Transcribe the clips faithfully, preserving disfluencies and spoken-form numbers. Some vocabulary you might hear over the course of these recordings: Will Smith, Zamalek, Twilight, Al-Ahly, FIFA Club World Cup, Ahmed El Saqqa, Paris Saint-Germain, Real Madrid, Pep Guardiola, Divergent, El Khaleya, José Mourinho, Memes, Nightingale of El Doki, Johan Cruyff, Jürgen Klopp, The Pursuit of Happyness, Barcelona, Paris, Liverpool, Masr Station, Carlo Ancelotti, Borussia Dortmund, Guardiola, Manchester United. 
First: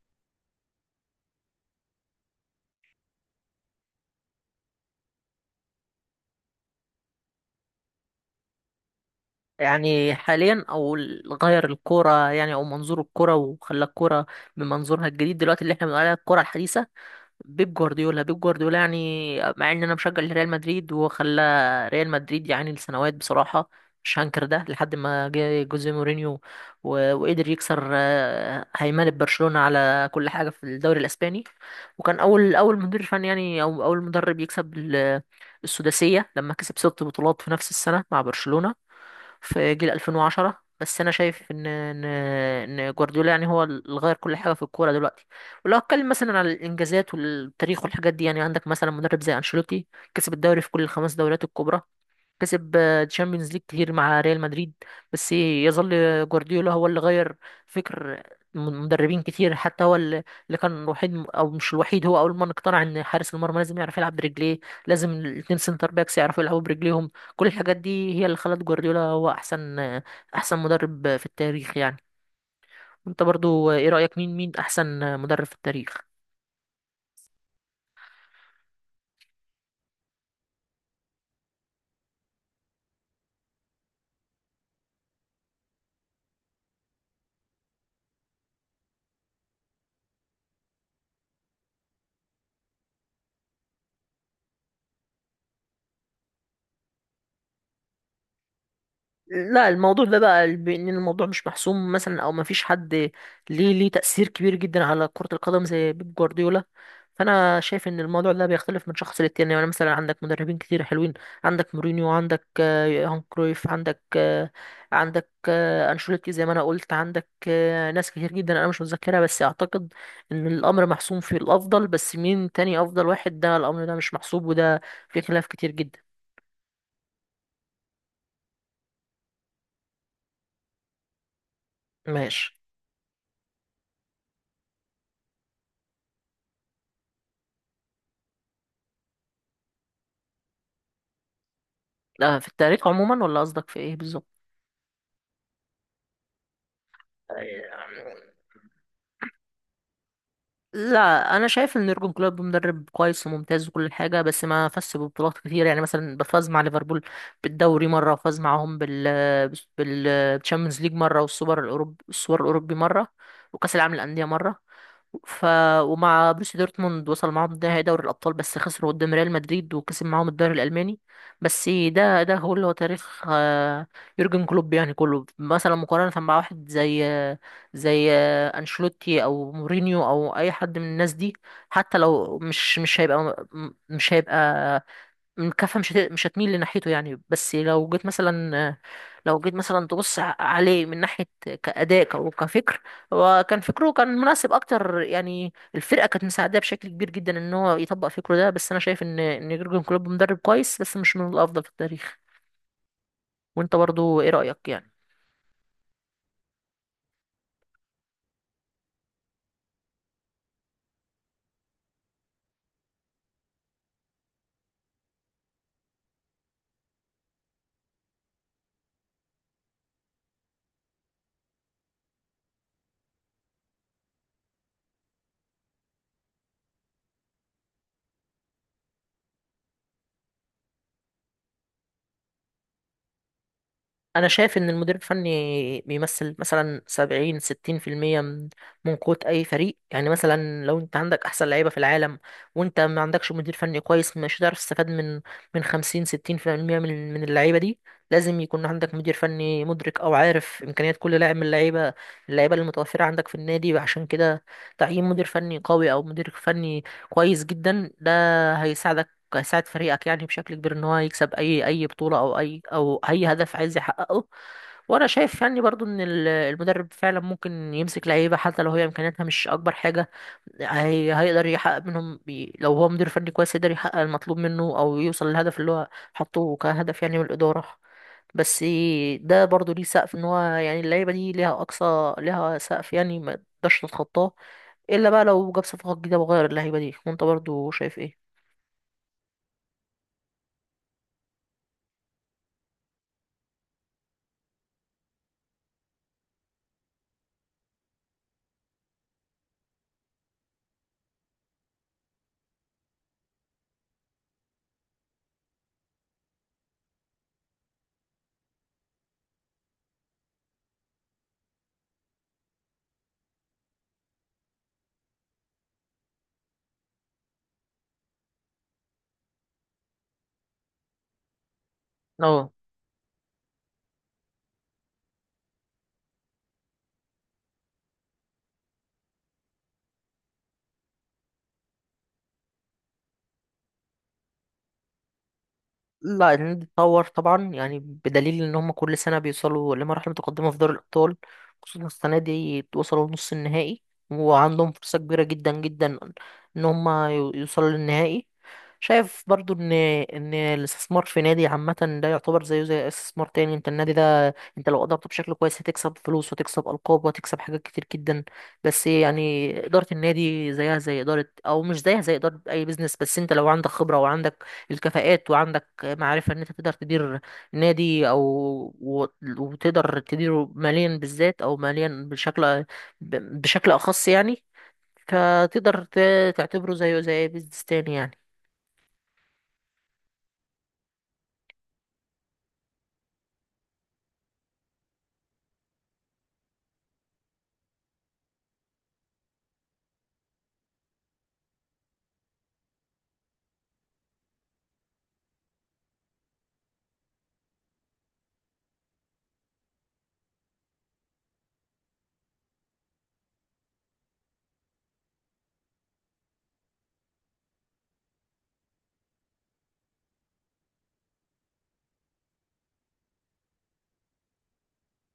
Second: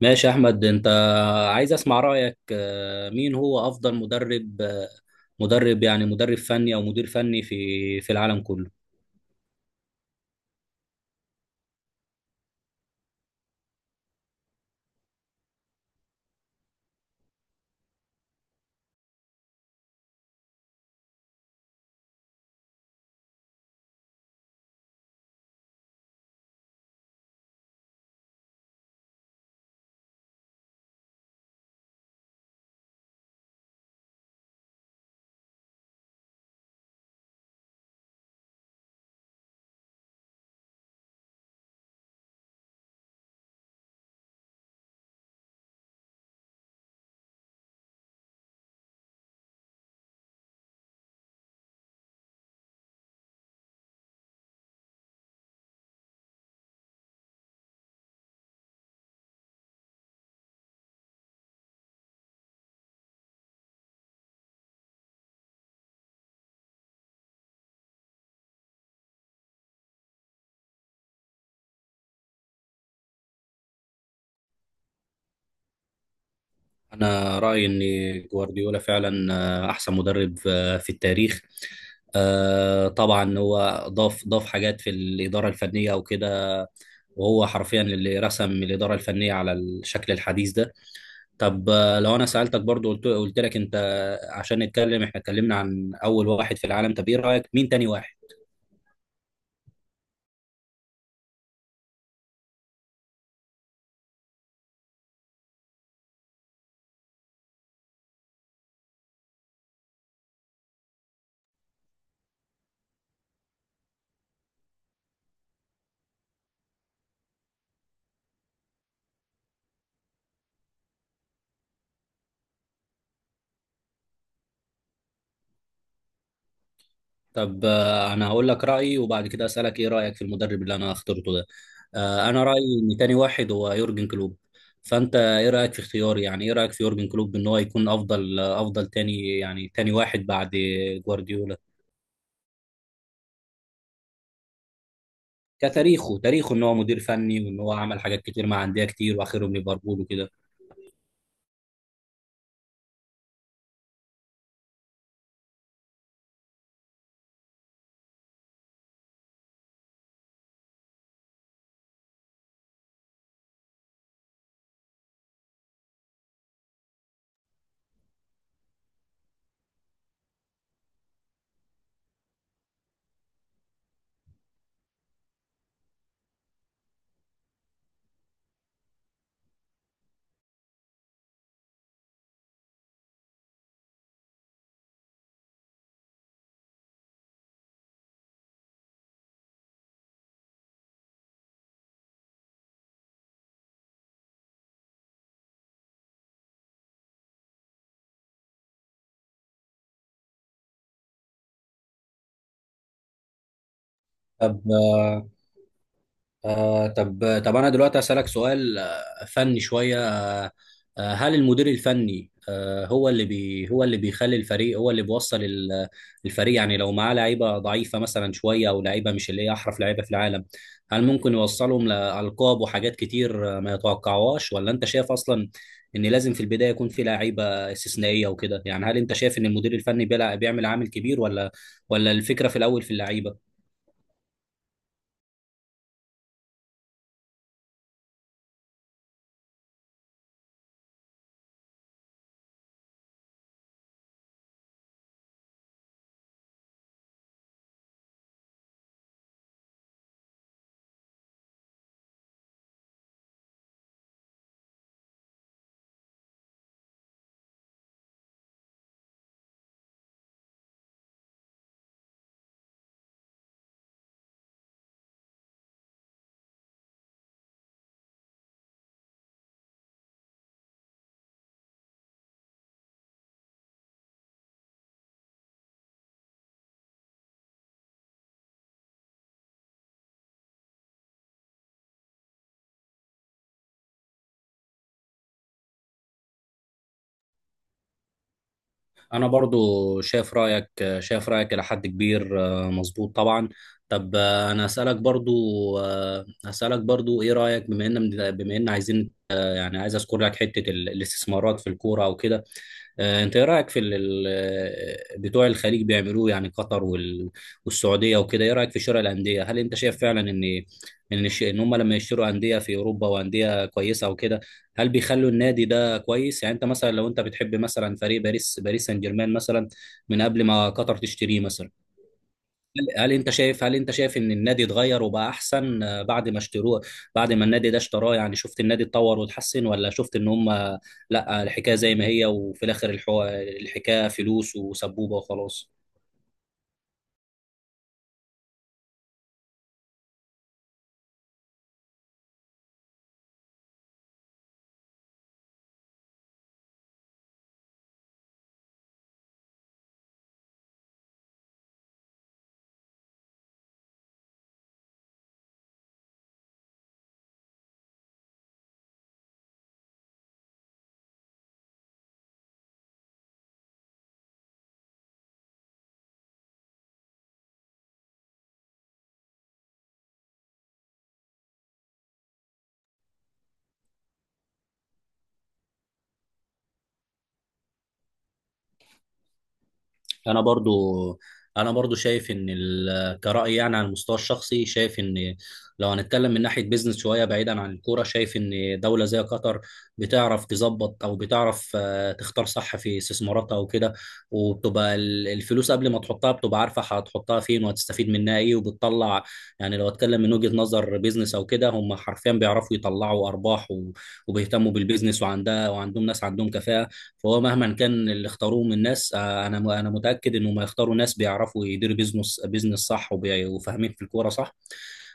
ماشي يا احمد. انت عايز اسمع رايك، آه، مين هو افضل مدرب، آه، مدرب يعني مدرب فني او مدير فني في في العالم كله؟ يعني حاليا او ال- غير الكوره، يعني او منظور الكوره، وخلى الكوره بمنظورها الجديد دلوقتي اللي احنا بنقول عليها الكوره الحديثه. بيب جوارديولا بيب جوارديولا يعني، مع ان انا مشجع لريال مدريد وخلى ريال مدريد يعني لسنوات بصراحه، مش هنكر ده لحد ما جه جوزيه مورينيو و- وقدر يكسر آه، هيمنه برشلونه على كل حاجه في الدوري الاسباني، وكان اول اول مدير فني، يعني او اول مدرب يكسب ال- السداسيه لما كسب ست بطولات في نفس السنه مع برشلونه في جيل ألفين وعشرة. بس انا شايف ان ان ان جوارديولا يعني هو اللي غير كل حاجه في الكوره دلوقتي. ولو اتكلم مثلا على الانجازات والتاريخ والحاجات دي، يعني عندك مثلا مدرب زي انشيلوتي، كسب الدوري في كل الخمس دوريات الكبرى، كسب تشامبيونز ليج كتير مع ريال مدريد. بس يظل جوارديولا هو اللي غير فكر مدربين كتير، حتى هو اللي اللي كان الوحيد او مش الوحيد، هو اول من اقتنع ان حارس المرمى لازم يعرف يلعب برجليه، لازم الاتنين سنتر باكس يعرفوا يلعبوا برجليهم. كل الحاجات دي هي اللي خلت جوارديولا هو احسن احسن مدرب في التاريخ يعني. انت برضو ايه رأيك، مين مين احسن مدرب في التاريخ؟ انا رايي ان جوارديولا فعلا آه، احسن مدرب آه، في التاريخ. آه، طبعا هو ضاف ضاف حاجات في الاداره الفنيه وكده، وهو حرفيا اللي رسم الاداره الفنيه على الشكل الحديث ده. طب، آه، لو انا سالتك برضو، قلت قلت لك، انت عشان نتكلم احنا اتكلمنا عن اول واحد في العالم، طب ايه رايك مين تاني واحد؟ لا، الموضوع ده بقى بان الموضوع مش محسوم مثلا، او ما فيش حد ليه ليه تأثير كبير جدا على كرة القدم زي بيب جوارديولا. فانا شايف ان الموضوع ده بيختلف من شخص للتاني، يعني مثلا عندك مدربين كتير حلوين، عندك مورينيو، عندك آه، يوهان كرويف، عندك آه، عندك آه، انشيلوتي، زي ما انا قلت، عندك آه، ناس كتير جدا انا مش متذكرها، بس اعتقد ان الامر محسوم في الافضل، بس مين تاني افضل واحد، ده الامر ده مش محسوب، وده في خلاف كتير جدا. طب، آه، انا هقول لك رايي وبعد كده اسالك ايه رايك في المدرب اللي انا اخترته ده. آه، انا ماشي. رايي ان تاني واحد هو يورجن كلوب. فانت ايه رايك في اختياري؟ يعني ايه رايك في يورجن كلوب ان هو يكون افضل، آه، افضل تاني، يعني تاني واحد بعد جوارديولا؟ لا، في التاريخ عموما، ولا قصدك في ايه بالظبط؟ كتاريخه، تاريخه ان هو مدير فني وان هو عمل حاجات كتير مع انديه كتير واخرهم ليفربول وكده. لا انا شايف ان يورجن كلوب مدرب كويس وممتاز وكل حاجه، بس ما فازش ببطولات كتير، يعني مثلا فاز مع ليفربول بالدوري مره، وفاز معاهم بال بال بالتشامبيونز ليج مره، والسوبر الاوروبي السوبر الاوروبي مره، وكاس العالم للانديه مره. ف ومع بروسيا دورتموند وصل معاهم نهائي دوري الابطال بس خسروا قدام ريال مدريد، وكسب معاهم الدوري الالماني. بس ده ده هو اللي هو تاريخ آه، يورجن كلوب، يعني كله مثلا مقارنه مع واحد زي آه، زي آه، انشيلوتي او مورينيو او اي حد من الناس دي، حتى لو مش مش هيبقى، مش هيبقى م- كفه مش هت- مش هتميل لناحيته يعني. بس لو جيت مثلا، لو جيت مثلا تبص ع- عليه من ناحيه كاداء ك- وكفكر، هو كان فكره كان مناسب اكتر، يعني الفرقه كانت مساعداه بشكل كبير جدا ان هو يطبق فكره ده. بس انا شايف ان ان يورجن كلوب مدرب كويس بس مش من الافضل في التاريخ. وانت برضو ايه طب، رايك يعني؟ آه، آه طب طب انا دلوقتي اسالك سؤال آه، فني شويه آه آه، هل المدير الفني آه هو اللي بي هو اللي بيخلي الفريق، هو اللي بيوصل ال- الفريق؟ يعني لو معاه لعيبه ضعيفه مثلا شويه، او لعيبه مش اللي هي احرف لعيبه في العالم، هل ممكن يوصلهم لالقاب وحاجات كتير آه، ما يتوقعوهاش؟ ولا انت شايف اصلا ان لازم في البدايه يكون في لعيبه استثنائيه وكده؟ يعني هل انت شايف ان المدير الفني بيلع- بيعمل عامل كبير، ولا ولا الفكره في الاول في اللعيبه؟ انا شايف ان المدير الفني بيمثل مثلا سبعين ستين في المية من من قوة اي فريق، يعني مثلا لو انت عندك احسن لعيبة في العالم، وانت ما عندكش مدير فني كويس، مش هتعرف تستفاد من من خمسين ستين في المية من من اللعيبة دي. لازم يكون عندك مدير فني مدرك او عارف امكانيات كل لاعب من اللعيبة اللعيبة اللي متوفرة عندك في النادي، عشان كده تعيين مدير فني قوي او مدير فني كويس جدا ده هيساعدك، ساعد فريقك يعني بشكل كبير ان هو يكسب اي اي بطولة او اي او اي هدف عايز يحققه. وانا شايف يعني برضو ان ال- المدرب فعلا ممكن يمسك لعيبة حتى لو هي امكانياتها مش اكبر حاجة، هي هيقدر يحقق منهم بي لو هو مدير فني كويس يقدر يحقق المطلوب منه او يوصل للهدف اللي هو حطه كهدف يعني من الإدارة. بس ده برضو ليه سقف، ان هو يعني اللعيبة دي ليها اقصى، ليها سقف يعني ما تقدرش تتخطاه الا بقى لو جاب صفقات جديدة وغير اللعيبة دي. وانت برضو شايف ايه؟ انا برضو شايف رايك، شايف رايك الى حد كبير. آه، مظبوط طبعا. طب، آه، انا اسالك برضو، آه، هسالك برضو ايه رايك، بما ان بما ان عايزين، يعني عايز اذكر لك حته ال- الاستثمارات في الكوره وكده. آه، انت ايه رايك في ال- ال- بتوع الخليج بيعملوه؟ يعني قطر وال- والسعوديه وكده، ايه رايك في شراء الانديه؟ هل انت شايف فعلا ان ان الش- ان هم لما يشتروا انديه في اوروبا وانديه كويسه وكده، هل بيخلوا النادي ده كويس؟ يعني انت مثلا لو انت بتحب مثلا فريق باريس باريس سان جيرمان مثلا من قبل ما قطر تشتريه مثلا، اه. هل هل انت شايف هل انت شايف ان النادي اتغير وبقى احسن آه، بعد ما اشتروه، بعد ما النادي ده اشتراه؟ يعني شفت النادي اتطور واتحسن، ولا شفت ان هم لا، الحكايه زي ما هي، وفي الاخر الحو... الحكايه فلوس وسبوبه وخلاص؟ لا، الهند اتطور طبعا، يعني بدليل ان هم كل سنه بيوصلوا لمرحله متقدمه في دوري الابطال، خصوصا السنه دي وصلوا لنص النهائي، وعندهم فرصه كبيره جدا جدا ان هم يو- يوصلوا للنهائي. شايف برضو ان ان الاستثمار في نادي عامه ده يعتبر زيه زي استثمار تاني. انت النادي ده، انت لو ادرته بشكل كويس هتكسب فلوس وتكسب القاب وتكسب حاجات كتير جدا، بس يعني اداره النادي زيها زي اداره، او مش زيها زي اداره اي بيزنس، بس انت لو عندك خبره وعندك الكفاءات، وعندك معرفة ان انت تقدر تدير نادي او و- وتقدر تديره ماليا بالذات، او ماليا بشكل ب- بشكل اخص يعني، فتقدر ت- تعتبره زيه زي بيزنس تاني يعني. انا برضو انا برضو شايف ان ال- كرأي يعني على المستوى الشخصي شايف ان لو هنتكلم من ناحية بيزنس شوية بعيدا عن الكورة، شايف ان دولة زي قطر بتعرف تظبط، او بتعرف آه، تختار صح في استثماراتها وكده، وبتبقى ال- الفلوس قبل ما تحطها بتبقى عارفة هتحطها فين وهتستفيد منها ايه وبتطلع. يعني لو اتكلم من وجهة نظر بيزنس او كده، هم حرفيا بيعرفوا يطلعوا ارباح و- وبيهتموا بالبيزنس، وعندها وعندهم ناس عندهم كفاءة. فهو مهما كان اللي اختاروه من ناس، آه، انا انا متاكد انهم هيختاروا ناس بيعرفوا يديروا بيزنس بيزنس صح وبي- وفاهمين في الكوره صح،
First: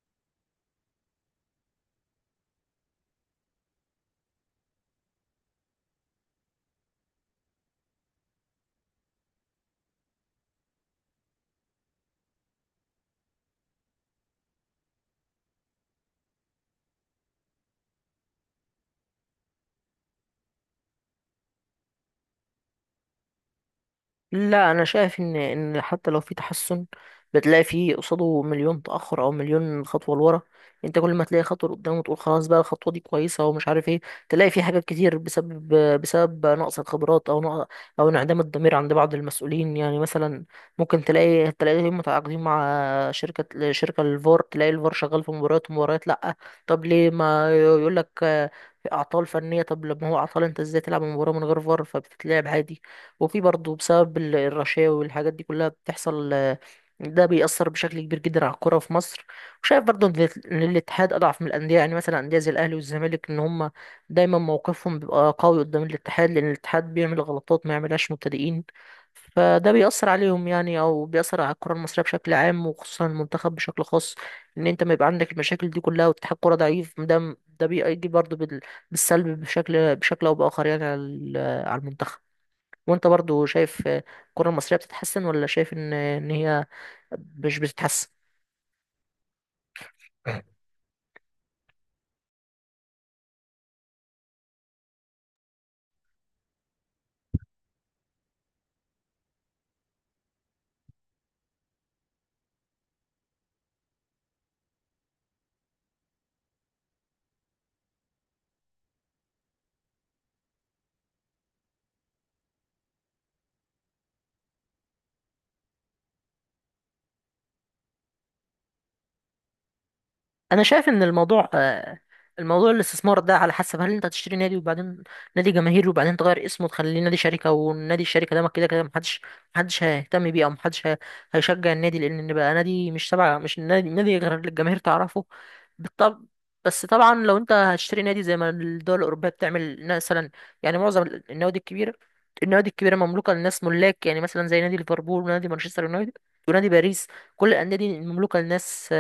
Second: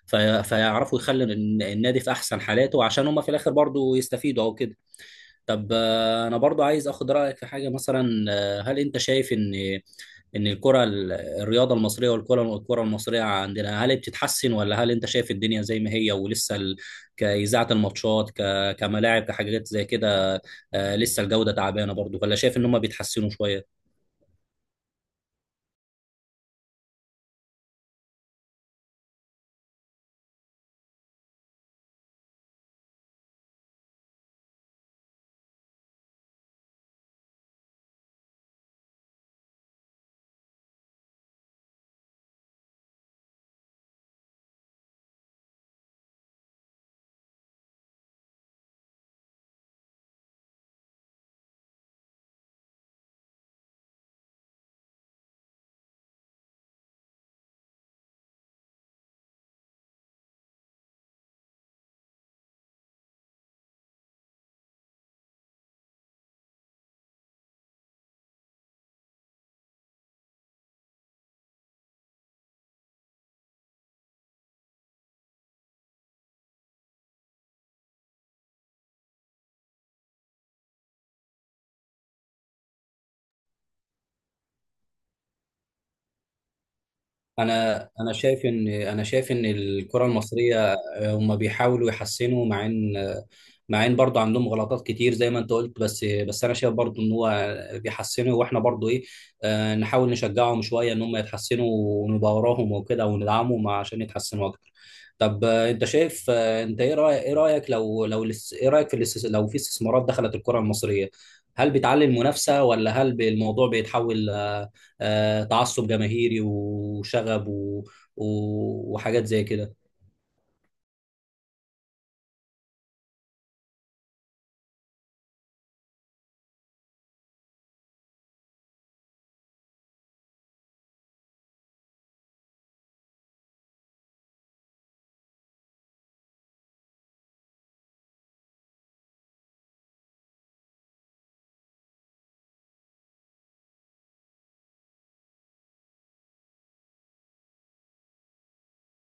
في- فيعرفوا يخلوا الن- النادي في احسن حالاته عشان هم في الاخر برضو يستفيدوا او كده. طب، آه، انا برضو عايز اخد رايك في حاجه مثلا. آه، هل انت شايف ان ان الكره ال- الرياضه المصريه، والكره، الكره المصريه عندنا، هل بتتحسن؟ ولا هل انت شايف الدنيا زي ما هي ولسه ال... كاذاعه الماتشات، ك... كملاعب، كحاجات زي كده، آه، لسه الجوده تعبانه برضو؟ ولا شايف ان هم بيتحسنوا شويه؟ لا انا شايف ان ان حتى لو في تحسن، بتلاقي فيه قصاده مليون تاخر او مليون خطوه لورا. انت كل ما تلاقي خطوه لقدام وتقول خلاص بقى الخطوه دي كويسه ومش عارف ايه، تلاقي في حاجات كتير بسبب، بسبب نقص الخبرات او نقص، او انعدام الضمير عند بعض المسؤولين، يعني مثلا ممكن تلاقي تلاقيهم متعاقدين مع شركه شركه الفار، تلاقي الفار شغال في مباريات ومباريات لا. طب ليه ما يقول لك في اعطال فنيه؟ طب لما هو اعطال، انت ازاي تلعب مباراه من غير فار؟ فبتتلعب عادي. وفي برضه بسبب ال- الرشاوي والحاجات دي كلها بتحصل، آه، ده بيأثر بشكل كبير جدا على الكرة في مصر. وشايف برضه إن إن الاتحاد أضعف من الأندية، يعني مثلا أندية زي الأهلي والزمالك، إن هما دايما موقفهم بيبقى قوي قدام الاتحاد، لأن الاتحاد بيعمل غلطات ما يعملهاش مبتدئين. فده بيأثر عليهم يعني، أو بيأثر على الكرة المصرية بشكل عام وخصوصا المنتخب بشكل خاص، إن أنت ما يبقى عندك المشاكل دي كلها واتحاد كرة ضعيف، ده ده بيجي برضه بال- بالسلب بشكل بشكل أو بآخر، يعني على ال- على المنتخب. وانت برضو شايف الكرة المصرية بتتحسن، ولا شايف ان ان هي مش انا بتتحسن؟ انا شايف ان انا شايف ان الكره المصريه هم بيحاولوا يحسنوا، مع ان مع ان برضه عندهم غلطات كتير زي ما انت قلت، بس بس انا شايف برضه ان هو بيحسنوا، واحنا برضه ايه، آه، نحاول نشجعهم شويه ان هم يتحسنوا، ونبقى وراهم وكده وندعمهم عشان يتحسنوا اكتر. طب، آه، انت شايف، آه، انت ايه رايك، ايه رايك لو لو الاس- ايه رايك في الاس- لو في استثمارات دخلت الكره المصريه، هل بتعلي المنافسه؟ ولا هل الموضوع بيتحول آه، آه، تعصب جماهيري وشغب و- و- وحاجات زي كده؟ انا شايف ان الموضوع، آه، الموضوع الاستثمار ده على حسب، هل انت هتشتري نادي وبعدين نادي جماهيري وبعدين تغير اسمه وتخليه نادي شركه، والنادي الشركه ده ما كده كده محدش محدش هيهتم بيه، او محدش هي- هيشجع النادي لان بقى نادي مش تبع، مش نادي نادي غير اللي الجماهير تعرفه. بالطب. بس طبعا لو انت هتشتري نادي زي ما الدول الاوروبيه بتعمل مثلا، يعني معظم النوادي الكبيره، النوادي الكبيره مملوكه للناس ملاك، يعني مثلا زي نادي ليفربول ونادي مانشستر يونايتد ونادي باريس، كل الانديه دي مملوكه للناس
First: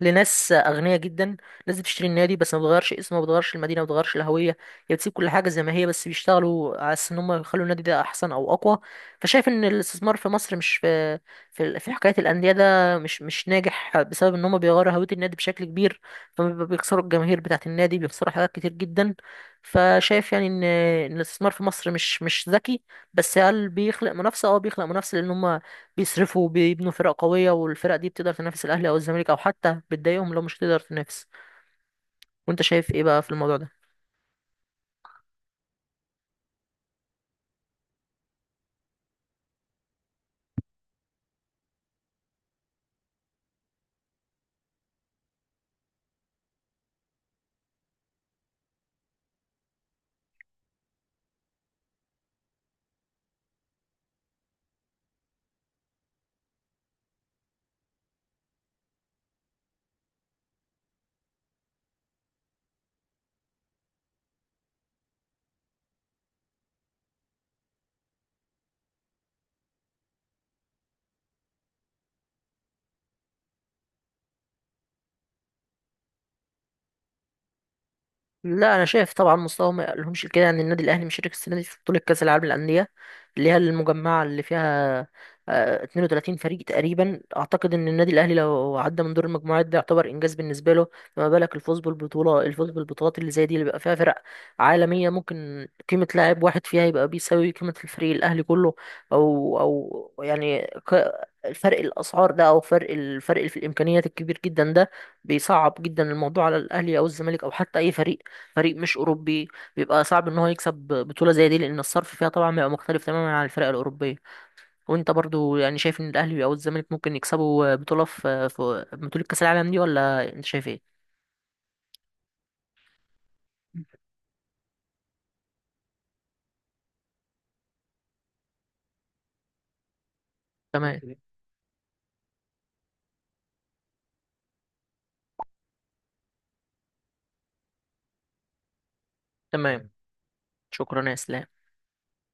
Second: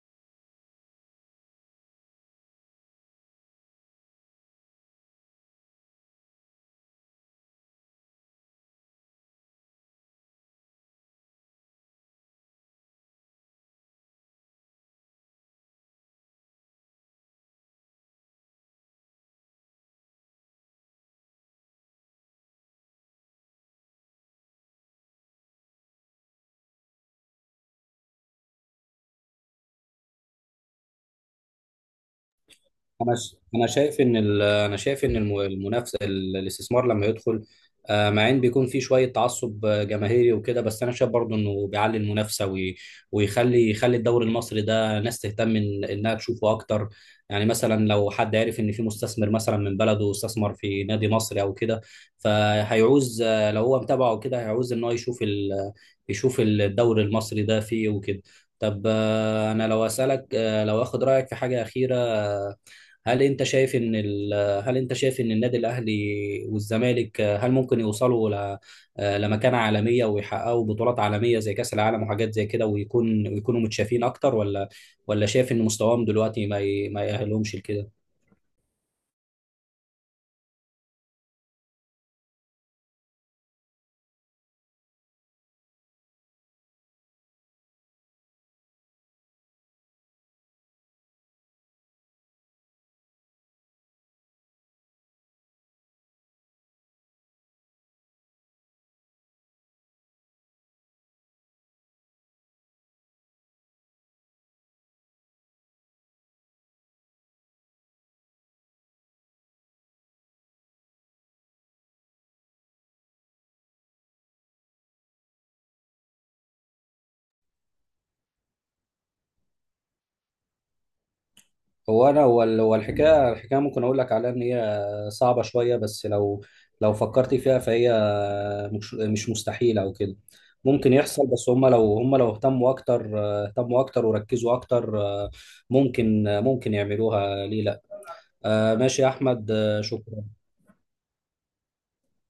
لناس اغنياء جدا، ناس بتشتري النادي بس ما بتغيرش اسمه، ما بتغيرش المدينه، ما بتغيرش الهويه، هي بتسيب كل حاجه زي ما هي، بس بيشتغلوا على اساس ان هم يخلوا النادي ده احسن او اقوى. فشايف ان الاستثمار في مصر مش في، في في حكايه الانديه ده مش مش ناجح بسبب ان هم بيغيروا هويه النادي بشكل كبير، فبيخسروا الجماهير بتاعه النادي، بيخسروا حاجات كتير جدا. فشايف يعني ان، إن الاستثمار في مصر مش مش ذكي. بس هل بيخلق منافسه؟ اه، بيخلق منافسه لان هم بيصرفوا وبيبنوا فرق قوية، والفرق دي بتقدر تنافس الأهلي أو الزمالك، أو حتى بتضايقهم لو مش تقدر تنافس. وأنت شايف إيه انا بقى في ش- الموضوع انا ده؟ شايف ان ال- انا شايف ان الم- المنافسه، ال- الاستثمار لما يدخل، آه، مع ان بيكون في شويه تعصب آه، جماهيري وكده، بس انا شايف برضو انه بيعلي المنافسه وي- ويخلي، يخلي الدوري المصري ده ناس تهتم إن- انها تشوفه اكتر. يعني مثلا لو حد عارف ان في مستثمر مثلا من بلده استثمر في نادي مصري او كده، فهيعوز، آه، لو هو متابعه كده هيعوز ان هو يشوف ال- يشوف الدوري المصري ده فيه وكده. طب، آه، انا لو اسالك، آه، لو اخد رايك في حاجه اخيره. هل انت شايف ان ال... هل انت شايف ان النادي الاهلي والزمالك، آه، هل ممكن يوصلوا ل... آه، لمكانة عالمية، ويحققوا بطولات عالمية زي كأس العالم وحاجات زي كده، ويكون ويكونوا متشافين اكتر؟ ولا ولا شايف ان مستواهم دلوقتي ما ي... ما يأهلهمش لكده؟ لا انا شايف طبعا مستوى ما يقلهمش كده، يعني النادي الاهلي مشارك السنه دي في بطوله كاس العالم للانديه، اللي هي المجمعه اللي فيها آه، اثنين وثلاثين فريق تقريبا. اعتقد ان النادي الاهلي لو عدى من دور المجموعات ده يعتبر انجاز بالنسبه له، فما بالك الفوز بالبطوله، الفوز بالبطولات اللي زي دي اللي بيبقى فيها فرق عالميه، ممكن قيمه لاعب واحد فيها يبقى بيساوي قيمه الفريق الاهلي كله. او او يعني ك- الفرق الاسعار ده، او فرق الفرق في الامكانيات الكبير جدا ده، بيصعب جدا الموضوع على الاهلي او الزمالك او حتى اي فريق فريق مش اوروبي، بيبقى صعب ان هو يكسب بطوله زي دي، لان الصرف فيها طبعا بيبقى مختلف تماما عن الفرق الاوروبيه. وانت برضو يعني شايف ان الاهلي او الزمالك ممكن يكسبوا بطوله في في بطوله كاس العالم دي ولا انت شايف ايه؟ هو انا هو ال- هو الحكايه، الحكايه ممكن اقول لك عليها ان هي صعبه شويه، بس لو لو فكرت فيها فهي مش مش مستحيله او كده، ممكن تمام. يحصل، بس هم لو، هم لو اهتموا اكتر، اهتموا اكتر وركزوا اكتر، ممكن، ممكن يعملوها، ليه لا؟ آه، ماشي يا احمد، آه، تمام. شكرا. شكرا يا اسلام.